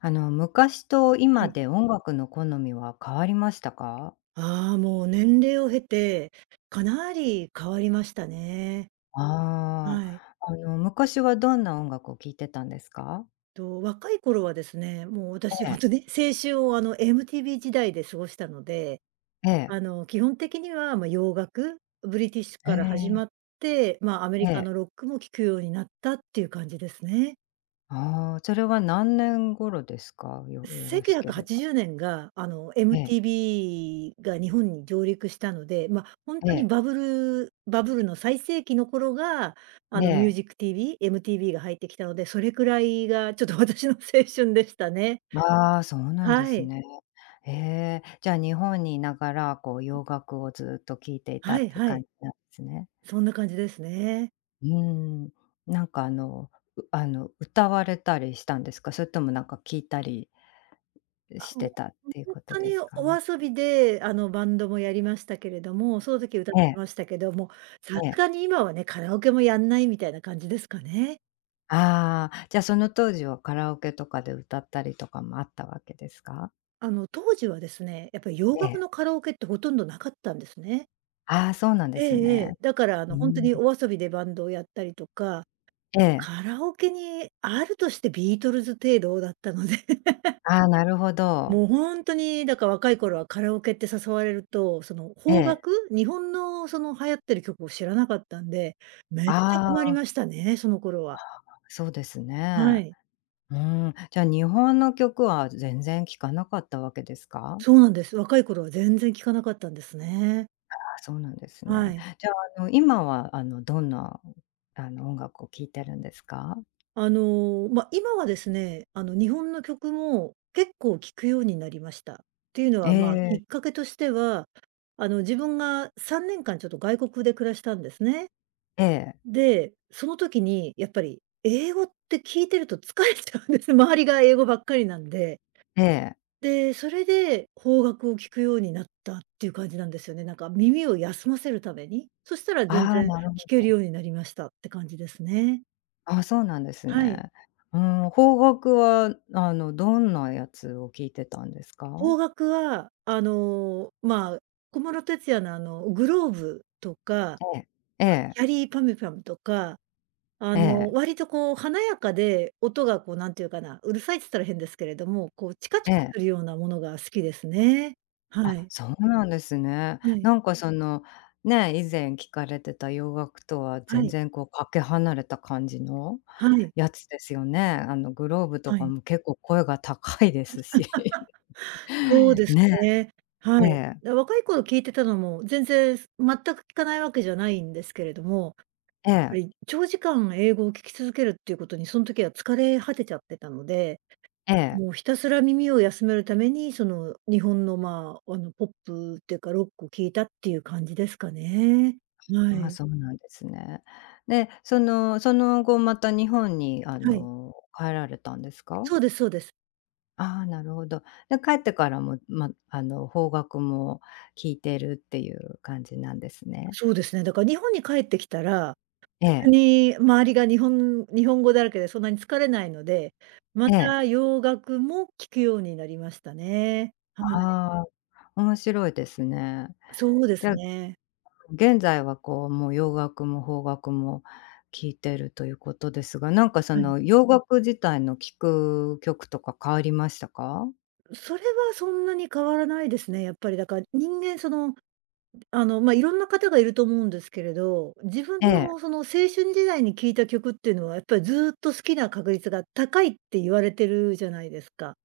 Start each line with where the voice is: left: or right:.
left: 昔と
right: は
left: 今
right: い。
left: で音楽の好みは変わりましたか？
right: ああ、もう年齢を経て、かなり変わりましたね。
left: ああ、
right: はい。
left: 昔はどんな音楽を聴いてたんですか？
right: 若い頃はですね、もう私
left: え
right: ほん
left: え、
right: とに青春をMTV 時代で過ごしたので、
left: ええ、
right: 基本的には、洋楽、ブリティッシュ
left: え
right: から始
left: え、
right: まって、アメリ
left: え
right: カの
left: え、
right: ロックも聴くようになったっていう感じですね。
left: ああ、それは何年頃ですか？よろしけ
right: 1980
left: れば。
right: 年が、
left: ええ、
right: MTV が日本に上陸したので、ほん
left: え
right: とに
left: え、
right: バブルの最盛期の頃が、
left: え
right: ミュー
left: え、
right: ジック TV、MTV が入ってきたので、それくらいがちょっと 私の青春でしたね。
left: ああ、そうなんで
right: は
left: す
right: い。
left: ね。ええ、じゃあ日本にいながら、こう洋楽をずっと聴いていた
right: は
left: っ
right: い
left: ていう
right: は
left: 感
right: い。
left: じなんですね。
right: そんな感じですね。
left: うーん、なんかあの、うあの、歌われたりしたんですか？それともなんか聞いたり
right: あ、
left: し
right: も
left: てたっ
right: う、
left: ていう
right: ほん
left: こと
right: と
left: で
right: に
left: すか？
right: お遊びで、バンドもやりましたけれども、その時歌っ
left: え
right: て
left: え、
right: ましたけども、さ
left: え
right: す
left: え。
right: がに今はね、カラオケもやんないみたいな感じですかね。
left: ああ、じゃあその当時はカラオケとかで歌ったりとかもあったわけですか？
right: 当時はですね、やっぱり洋
left: ええ。
right: 楽のカラオケってほとんどなかったんですね。
left: ああ、そうなんで
right: え
left: す
right: ええ
left: ね。
right: え。だから
left: うー
right: ほんと
left: ん。
right: にお遊びでバンドをやったりとか、
left: ええ。
right: カラオケにあるとしてビートルズ程度だったので、
left: ああ、なるほど。
right: もうほんとに、だから若い頃はカラオケって誘われると、その
left: え
right: 邦
left: え。
right: 楽、日本のその流行ってる曲を知らなかったんで、めっちゃ
left: あ
right: 困り
left: あ、
right: ましたね、その頃は。
left: そうです
right: は
left: ね。
right: い。
left: うーん、じゃあ日本の曲は全然聴かなかったわけですか？
right: そうなんです。若い頃は全然聞かなかったんですね。
left: あ、そうなんです
right: は
left: ね。
right: い。
left: じゃあ、今は、どんな、音楽を聴いてるんですか？
right: 今はですね、日本の曲も結構聴くようになりました。っていうの
left: え
right: は、まあ、き
left: え、
right: っかけとしては、自分が3年間ちょっと外国で暮らしたんですね。
left: ええ、
right: で、その時にやっぱり英語って聞いてると疲れちゃうんです。周りが英語ばっかりなんで。
left: ええ。
right: で、それで邦楽を聴くようになったっていう感じなんですよね。なんか耳を休ませるために。そしたら
left: あ
right: 全
left: あ、
right: 然
left: なるほ
right: 聴け
left: ど。
right: るようになりましたって感じですね。
left: ああ、そうなんです
right: はい。
left: ね。うーん、邦楽は、どんなやつを聴いてたんですか？
right: 邦楽は、小室哲哉のグローブとか、
left: え
right: ま、
left: え、
right: ャリーパミュパムとか、
left: ええ、
right: 割とこう華やかで、音がこうなんていうかな、うるさいっつったら変ですけれども、こうチカチ
left: ええ、
right: カ
left: え
right: する
left: え。
right: ようなものが好きですね。は
left: あ、
right: い。
left: そうなんですね。
right: はい。
left: なんかその、ね、以前聞かれてた洋楽とは
right: は
left: 全
right: い。
left: 然こうかけ離れた感じの
right: はい。
left: やつですよね。あのグローブと
right: は
left: か
right: い。
left: も結構声が高いですし。
right: そうで す
left: ね
right: ね。
left: え、
right: は
left: え
right: い。
left: え、
right: 若い頃聞いてたのも、全く聞かないわけじゃないんですけれども
left: え
right: ぱ
left: え、
right: り長時間英語を聞き続けるっていうことに、その時は疲れ果てちゃってたので、
left: ええ。
right: もうひたすら耳を休めるために、その日本の、ポップっていうか、ロックを聞いたっていう感じですかね。は
left: ああ、
right: い。
left: そうなんですね。で、そのその後また日本に
right: はい。
left: 帰られたんですか？
right: そうですそうです。
left: ああ、なるほど。で、帰ってからも、ま、あの邦楽も聴いてるっていう感じなんですね。
right: そうですね。だから日本に帰ってきたら、
left: え
right: 別
left: え。
right: に周りが日本語だらけでそんなに疲れないので、ま
left: ええ。
right: た洋楽も聞くようになりましたね。はい。
left: ああ、面白いですね。
right: そうで
left: じ
right: す
left: ゃあ、
right: ね。
left: 現在はこう、もう洋楽も邦楽も聴いてるということですが、なんかそ
right: はい。
left: の洋楽自体の聴く曲とか変わりましたか？
right: それはそんなに変わらないですね。やっぱりだから人間その、いろんな方がいると思うんですけれど、自
left: え
right: 分のそ
left: え。
right: の青春時代に聴いた曲っていうのはやっぱりずっと好きな確率が高いって言われてるじゃないですか。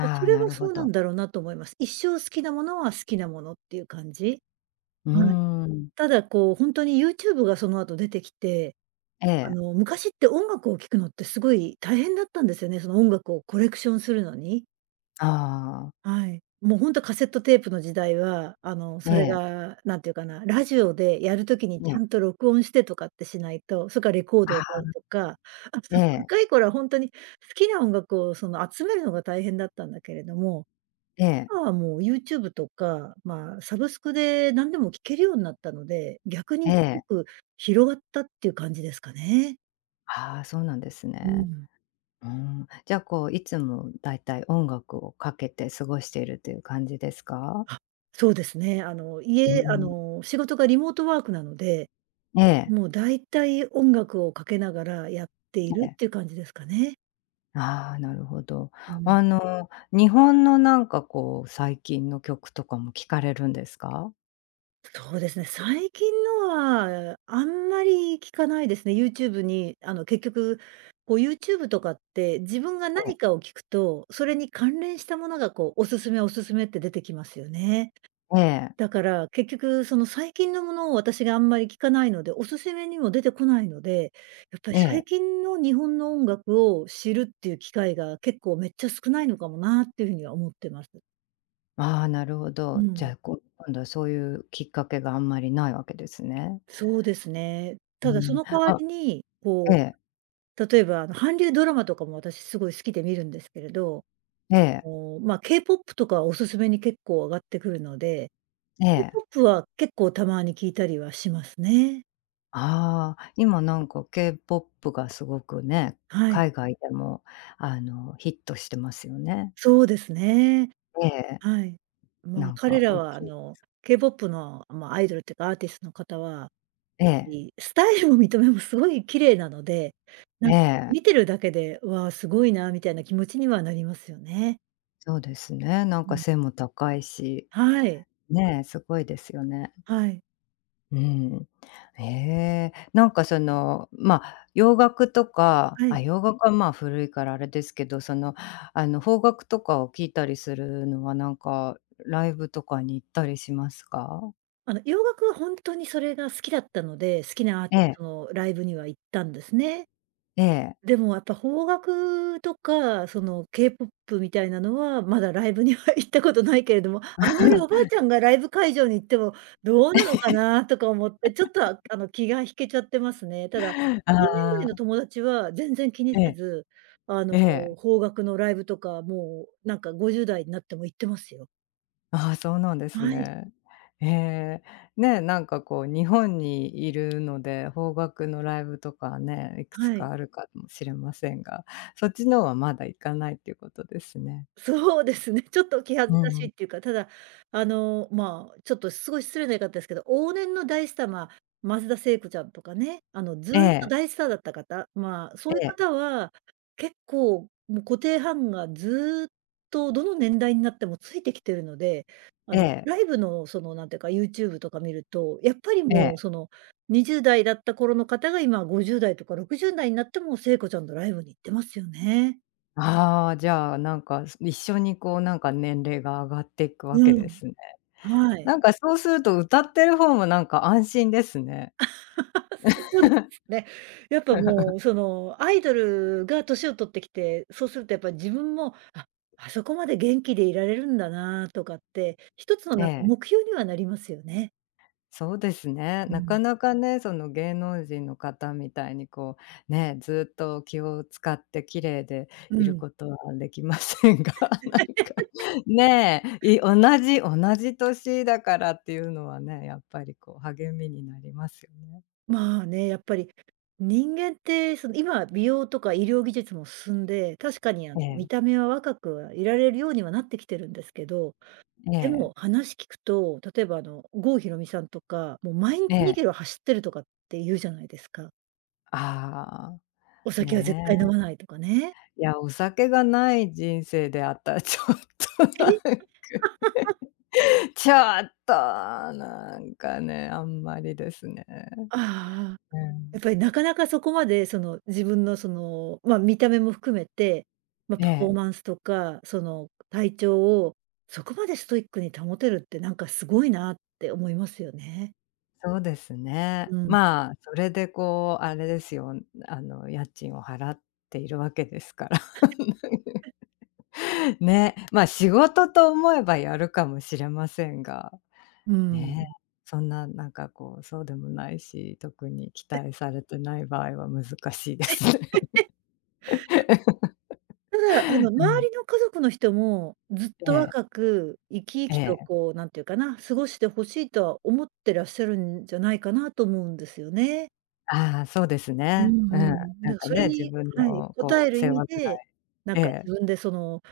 right: で、そ
left: あ、
right: れ
left: な
right: は
left: る
right: そ
left: ほ
right: うな
left: ど。
right: んだろうなと思います。一生好きなものは好きなものっていう感じ。
left: うー
right: はい。
left: ん。
right: ただこう本当に YouTube がその後出てきて、
left: ええ。
right: 昔って音楽を聴くのってすごい大変だったんですよね、その音楽をコレクションするのに。
left: ああ。
right: はい。もうほんとカセットテープの時代は、
left: え
right: それ
left: え、
right: が何て言うかな、ラジオでやる時にち
left: え
right: ゃ
left: え。
right: んと録音してとかってしないと、それからレコー
left: あ
right: ドを買う
left: あ、
right: とか、あと
left: え え、
right: 若い頃はほんとに好きな音楽をその集めるのが大変だったんだけれども、
left: ええ、
right: 今はもう YouTube とか、まあ、サブスクで何でも聴けるようになったので、逆に
left: え
right: すご
left: え。
right: く広がったっていう感じですかね。
left: ああ、そうなんです
right: う
left: ね。
right: ん。
left: うーん。じゃあ、こう、いつもだいたい音楽をかけて過ごしているという感じですか？
right: あ、そうですね。あの、
left: うー
right: 家あ
left: ん。
right: の、仕事がリモートワークなので
left: ええ。
right: もう大体音楽をかけながらやってい
left: え
right: るっ
left: え。
right: ていう感じですかね。
left: ああ、なるほど。
right: うん。
left: 日本のなんかこう、最近の曲とかも聞かれるんですか？
right: そうですね、最近のはあんまり聞かないですね。YouTube に結局、こう YouTube とかって自分が
left: え
right: 何
left: え。
right: かを聞くと、それに関連したものがこうおすすめおすすめって出てきますよね。
left: え
right: だ
left: え。
right: から、結局その最近のものを私があんまり聞かないので、おすすめにも出てこないので、やっぱり
left: え
right: 最
left: え。
right: 近の日本の音楽を知るっていう機会が結構めっちゃ少ないのかもなっていうふうには思ってます。
left: ああ、なるほ
right: う
left: ど。じ
right: ん。
left: ゃあ、こう、今度はそういうきっかけがあんまりないわけですね。
right: そうですね。
left: うー
right: ただそ
left: ん。
right: の代わ
left: あ
right: りに、
left: え
right: こ
left: え。
right: う、例えば韓流ドラマとかも私すごい好きで見るんですけれど、
left: ええ。
right: K-POP とかはおすすめに結構上がってくるので、
left: ええ。
right: K-POP は結構たまに聞いたりはしますね。
left: ああ、今なんか K-POP がすごくね、
right: はい。
left: 海外でもあの、ヒットしてますよね。
right: そうですね。
left: ええ。
right: はい。まあ、
left: なん
right: 彼
left: か
right: ら
left: 大
right: は
left: きい
right: K-POP の、まあ、アイドルっていうか、アーティストの方は、やっ
left: え
right: ぱ
left: え。
right: りスタイルも見た目もすごい綺麗なので、な
left: え
right: んか見
left: え。
right: てるだけで、わあ、すごいなみたいな気持ちにはなりますよね。
left: そうですね、なん
right: う
left: か
right: ん。
left: 背も高いし、
right: はい。
left: ねえ、すごいですよね。
right: はい。
left: うん。ええ、なんかその、まあ、洋楽とか、
right: は
left: あ、
right: い。
left: 洋楽はまあ古いからあれですけど、その、邦楽とかを聴いたりするのはなんか、ライブとかに行ったりしますか？
right: 洋楽はほんとにそれが好きだったので、好きなアー
left: え
right: ティス
left: え、
right: トのライブには行ったんですね。
left: ええ。
right: でも、やっぱ邦楽とか、その K-POP みたいなのは、まだライブには 行ったことないけれども、あんまりおばあ ちゃんがライブ会場に行ってもどうなのかなとか思って、ちょっと、気が引けちゃってますね。ただ、同年代
left: あ
right: の
left: あ、
right: 友達は全然気に
left: え
right: せ
left: え、
right: ず、あの、
left: ええ。
right: 邦楽のライブとか、もう、なんか50代になっても行ってますよ。
left: ああ、そうなんです
right: はい、
left: ね。ええ。ね、なんかこう日本にいるので、邦楽のライブとかね、いくつ
right: はい。
left: かあるかもしれませんが、そっちのはまだ行かないっていうことですね。
right: そうですね、ちょっと気恥ず
left: う
right: かしい
left: ん。
right: っていうか、ただ、ちょっとすごい失礼な言い方ですけど、往年の大スター、まあ、松田聖子ちゃんとかね、ずー
left: え
right: っと
left: え、
right: 大スターだった方、まあ、そういう
left: ええ、
right: 方は、結構、もう固定ファンがずーっとどの年代になってもついてきてるので、
left: ええ、
right: ライブのその、なんていうか、YouTube とか見ると、やっぱり
left: え
right: もう、
left: え。
right: 20代だった頃の方が今50代とか60代になっても聖子ちゃんのライブに行ってますよね。
left: ああ、じゃあなんか、一緒にこうなんか年齢が上がっていくわけ
right: う
left: で
right: ん、
left: すね。
right: はい。
left: なんかそうすると歌ってる方もなんか安心ですね。
right: そうですね。やっぱもう、アイドルが年を取ってきて、そうするとやっぱ自分も、あ、あそこまで元気でいられるんだなとかって、一つの
left: え
right: なんか
left: え。
right: 目標にはなりますよね。
left: そうですね。
right: う
left: な
right: ん。
left: かなかね、その芸能人の方みたいにこう、ね、ずっと気を使って綺麗で
right: う
left: いる
right: ん。
left: ことはできませんが、なんか、ねえ、同じ年だからっていうのはね、やっぱりこう励みになりますよね。
right: まあね、やっぱり人間って、今美容とか医療技術も進んで、確かに
left: え
right: 見
left: え、
right: た目は若くはいられるようにはなってきてるんですけど、
left: え
right: で
left: え、
right: も話聞くと、例えば郷ひろみさんとか、もう毎
left: え
right: 日2キ
left: え。
right: ロ走ってるとかって言うじゃないですか。
left: あ
right: お
left: あ、
right: 酒は絶対飲
left: ね
right: まないとかね。
left: え。いや、お酒がない人生であったらちょっとなんか
right: え、
left: ちょっと、なんかね、あんまりですね。
right: ああ、
left: う
right: や
left: ん、
right: っぱりなかなかそこまでその自分のその、ま、見た目も含めて、ま、
left: え
right: パフォー
left: え、
right: マンスとか、その体調をそこまでストイックに保てるってなんかすごいなって思いますよね。
left: そうですね。
right: うん、
left: まあ、それでこう、あれですよ、家賃を払っているわけですから。ね、まあ、仕事と思えばやるかもしれませんが、
right: う
left: ね、
right: ん。
left: そんな、なんかこう、そうでもないし、特に期待されてない場合は難しいですね。
right: ただ、
left: う
right: 周
left: ん、
right: りの家族の人もずっと
left: ええ、
right: 若く生き生
left: え
right: きと
left: え、
right: こう、なんていうかな、過ごして欲しいとは思ってらっしゃるんじゃないかなと思うんですよね。
left: ああ、そうです
right: う
left: ね。
right: んう
left: うん、
right: ん。だ
left: な
right: か
left: ん
right: ら
left: か
right: それ
left: ね、自
right: に
left: 分
right: はい、
left: の
right: 応
left: こ
right: え
left: う
right: る意
left: 世
right: 味
left: 話ぐら
right: で、
left: い
right: なん
left: え
right: か
left: え、
right: 自分でその、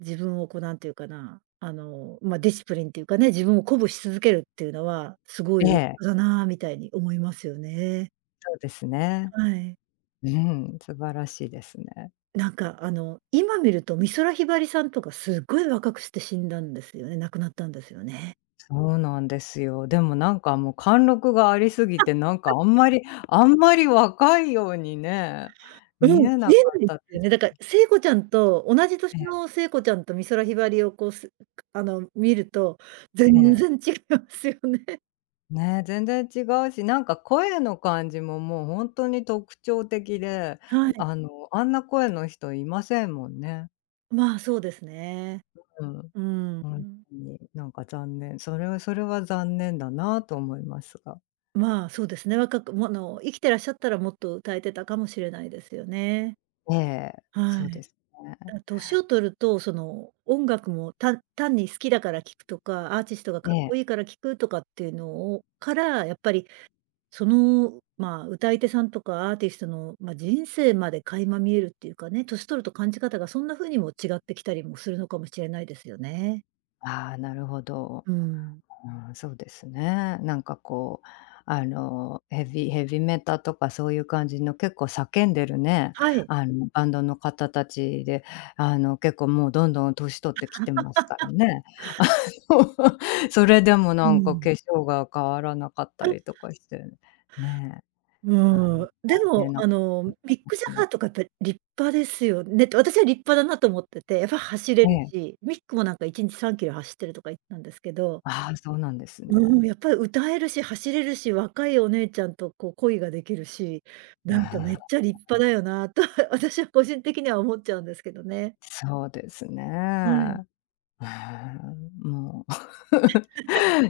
right: 自分をこうなんていうかな、ま、ディシプリンっていうかね、自分を鼓舞し続けるっていうのは、すごい
left: え
right: 立
left: え、
right: 派だなみたいに思いますよね。
left: そうですね。
right: はい。
left: うん、素晴らしいですね。
right: なんか今見ると美空ひばりさんとかすっごい若くして死んだんですよね。亡くなったんですよね。
left: そうなんですよ。でもなんかもう貫禄がありすぎて、なんかあんまり若いようにね、
right: う
left: 見
right: ん、
left: え
right: 見
left: な
right: え
left: かっ
right: ないで
left: たで
right: すよね。
left: す。
right: だから聖子ちゃんと同じ年
left: え
right: の聖子ちゃんと美空ひばりをこう、見ると
left: え
right: 全
left: え
right: 然
left: え。
right: 違いますよね。
left: ね、全然違うし、なんか声の感じももうほんとに特徴的で、
right: はい。
left: あんな声の人いませんもんね。
right: まあ、そうですね。
left: うん。
right: うん。
left: ほんとに、なんか残念。それはそれは残念だなと思いますが。
right: まあ、そうですね。若くも生きてらっしゃったらもっと歌えてたかもしれないですよね。
left: ええ、
right: は
left: そう
right: い。
left: ですね。
right: 年を取ると、その、音楽も単に好きだから聴くとか、アーティストが
left: え
right: かっこ
left: え。
right: いいから聴くとかっていうのをから、やっぱりその、まあ、歌い手さんとかアーティストの、まあ、人生まで垣間見えるっていうかね、年取ると感じ方がそんな風にも違ってきたりもするのかもしれないですよね。
left: ああ、なるほど。
right: うん。
left: うん、そうですね。なんかこう、ヘビメタとかそういう感じの結構叫んでるね、
right: はい。
left: バンドの方たちで、結構もうどんどん年取ってきてますからね。あの、それでも
right: う
left: なんか
right: ん。
left: 化粧が変わらなかったりとかして、ね、
right: う
left: 大
right: ん、でも、
left: 変なことに
right: ミッ
left: なっ
right: ク・ジ
left: て
right: ャ
left: ま
right: ガーと
left: す。
right: かやっぱり立派ですよねって、私は立派だなと思ってて、やっぱ走れ
left: え
right: る
left: え。
right: し、ミックもなんか1日3キロ走ってるとか言ってたんですけど、
left: ああ、そうなんです
right: うん、
left: ね。
right: やっぱり歌えるし、走れるし、若いお姉ちゃんとこう恋ができるし、
left: う
right: な
left: ん、
right: んかめっちゃ立派だよなと 私は個人的には思っちゃうんですけどね。
left: そうですね。
right: はい。
left: へえ、も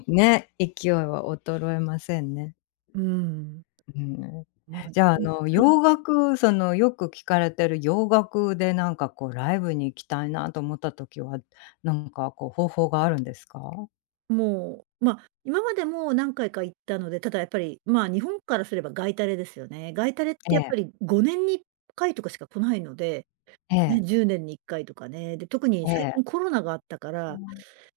left: う ね、勢いは衰えませんね。
right: うん。
left: うん。
right: まあ、
left: じゃあ、
right: うん、はい。
left: 洋楽その、よく聞かれてる洋楽でなんかこうライブに行きたいなと思った時は、なんかこう方法があるんですか？
right: もう、まあ、今までも何回か行ったので、ただやっぱり、まあ、日本からすれば外タレですよね。外タレって
left: え
right: やっぱ
left: え、
right: り5年に1回とかしか来ないので、
left: え
right: ね、
left: え、
right: 10年に1回とかね。で、特に
left: え
right: 最近
left: え。
right: コロナがあったから、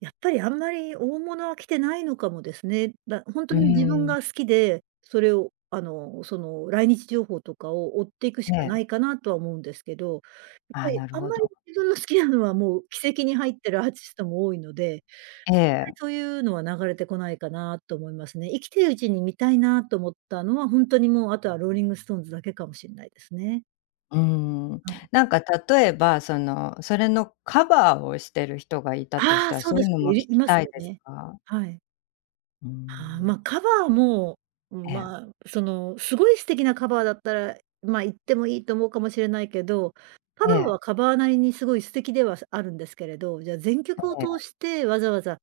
right: やっぱりあんまり大物は来てないのかもですね。本当
left: う
right: に自分
left: ん、
right: が好きで、それを、その来日情報とかを追っていくし
left: え
right: かな
left: え、
right: いかなとは思うんですけど、やっ
left: あ
right: ぱ
left: あ、
right: り
left: なる
right: あん
left: ほ
right: ま
left: ど。
right: り自分の好きなのはもう奇跡に入ってるアーティストも多いので、
left: ええ、
right: そういうのは流れてこないかなと思いますね。生きてるうちに見たいなと思ったのは、ほんとにもう、あとはローリングストーンズだけかもしんないですね。
left: うん。
right: はい。
left: なんか例えば、その、それのカバーをしてる人がいたとし
right: ああ、
left: たら、
right: そう
left: そう
right: で
left: いう
right: す
left: の
right: ね、
left: も聞
right: い
left: き
right: ます
left: たい
right: よ
left: です
right: ね。
left: か？
right: はい。
left: う
right: ああ、
left: ん、
right: ま、カバーも、
left: ええ。
right: まあ、その、すごい素敵なカバーだったら、ま、行ってもいいと思うかもしれないけど、カバ
left: え
right: ー
left: え、
right: はカバーなりにすごい素敵ではあるんですけれど、じゃあ全曲を
left: ええ、
right: 通してわざわざ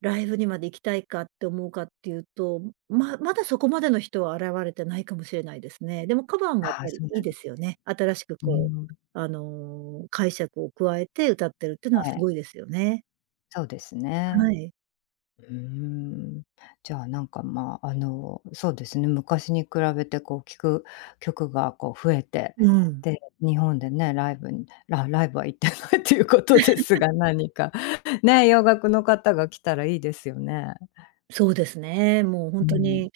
right: ライブにまで行きたいかって思うかっていうと、まだそこまでの人は現れてないかもしれないですね。でもカバーもやっ
left: ああ、
right: ぱり
left: そうな
right: いい
left: ん
right: で
left: です
right: すよ
left: ね。
right: ね。新しく
left: う
right: こ
left: ー
right: う、
left: ん。
right: 解釈を加えて歌ってるっていうのは
left: え
right: す
left: え、
right: ごいですよね。
left: そうですね。
right: はい。
left: うーん。じゃあ、なんか、まあ、そうですね、昔に比べて、こう、聴く曲が、こう、増えて、
right: うん。
left: で、日本でね、ライブは行ってないということですが、何か、ね、洋楽の方が来たらいいですよね。
right: そうですね。もうほ
left: う
right: んと
left: ん。
right: に、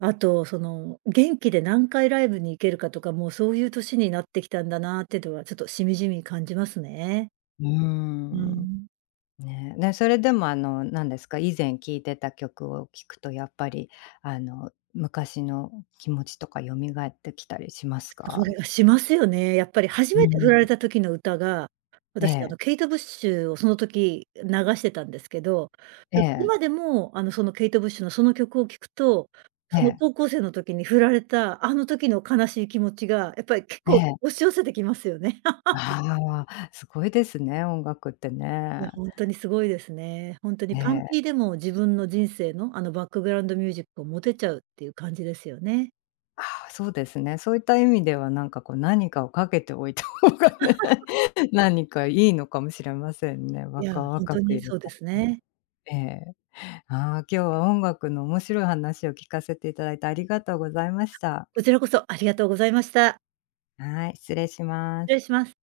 right: あとその、元気で何回ライブに行けるかとか、もうそういう年になってきたんだなっていうのは、ちょっとしみじみ感じますね。
left: うー
right: う
left: ん。
right: ん。
left: ね、で、それでもあの、なんですか、以前聴いてた曲を聴くとやっぱり、昔の気持ちとか蘇ってきたりします
right: そ
left: か？
right: れがしますよね。やっぱり初
left: うー
right: めて振られ
left: ん。
right: た時の歌が、
left: え
right: 私、
left: え、
right: ケイト・ブッシュをその時流してたんですけど、
left: え
right: だから
left: え、
right: 今でも、そのケイト・ブッシュのその曲を聴くと、
left: え
right: その
left: え、
right: 高校生の時に振られた、あの時の悲しい気持ちが、やっぱり結
left: え
right: 構
left: え。
right: 押し寄せてきますよね。
left: ああ、すごいですね、音楽って
right: いや、
left: ね。
right: 本当にすごいですね。本当に
left: え
right: パン
left: え、
right: ピーでも自分の人生の、バックグラウンドミュージックを持てちゃうっていう感じですよね。
left: ああ、そうですね。そういった意味ではなんかこう何かをかけておいた方がね、何かいいのかもしれませんね、
right: いや、
left: 若々
right: 本当
left: く
right: に
left: いる
right: そうで
left: か
right: すね。
left: ええ。ああ、今日は音楽の面白い話を聞かせていただいてありがとうございました。
right: こちらこそありがとうございました。
left: はい、失礼しま
right: 失礼
left: す。
right: します。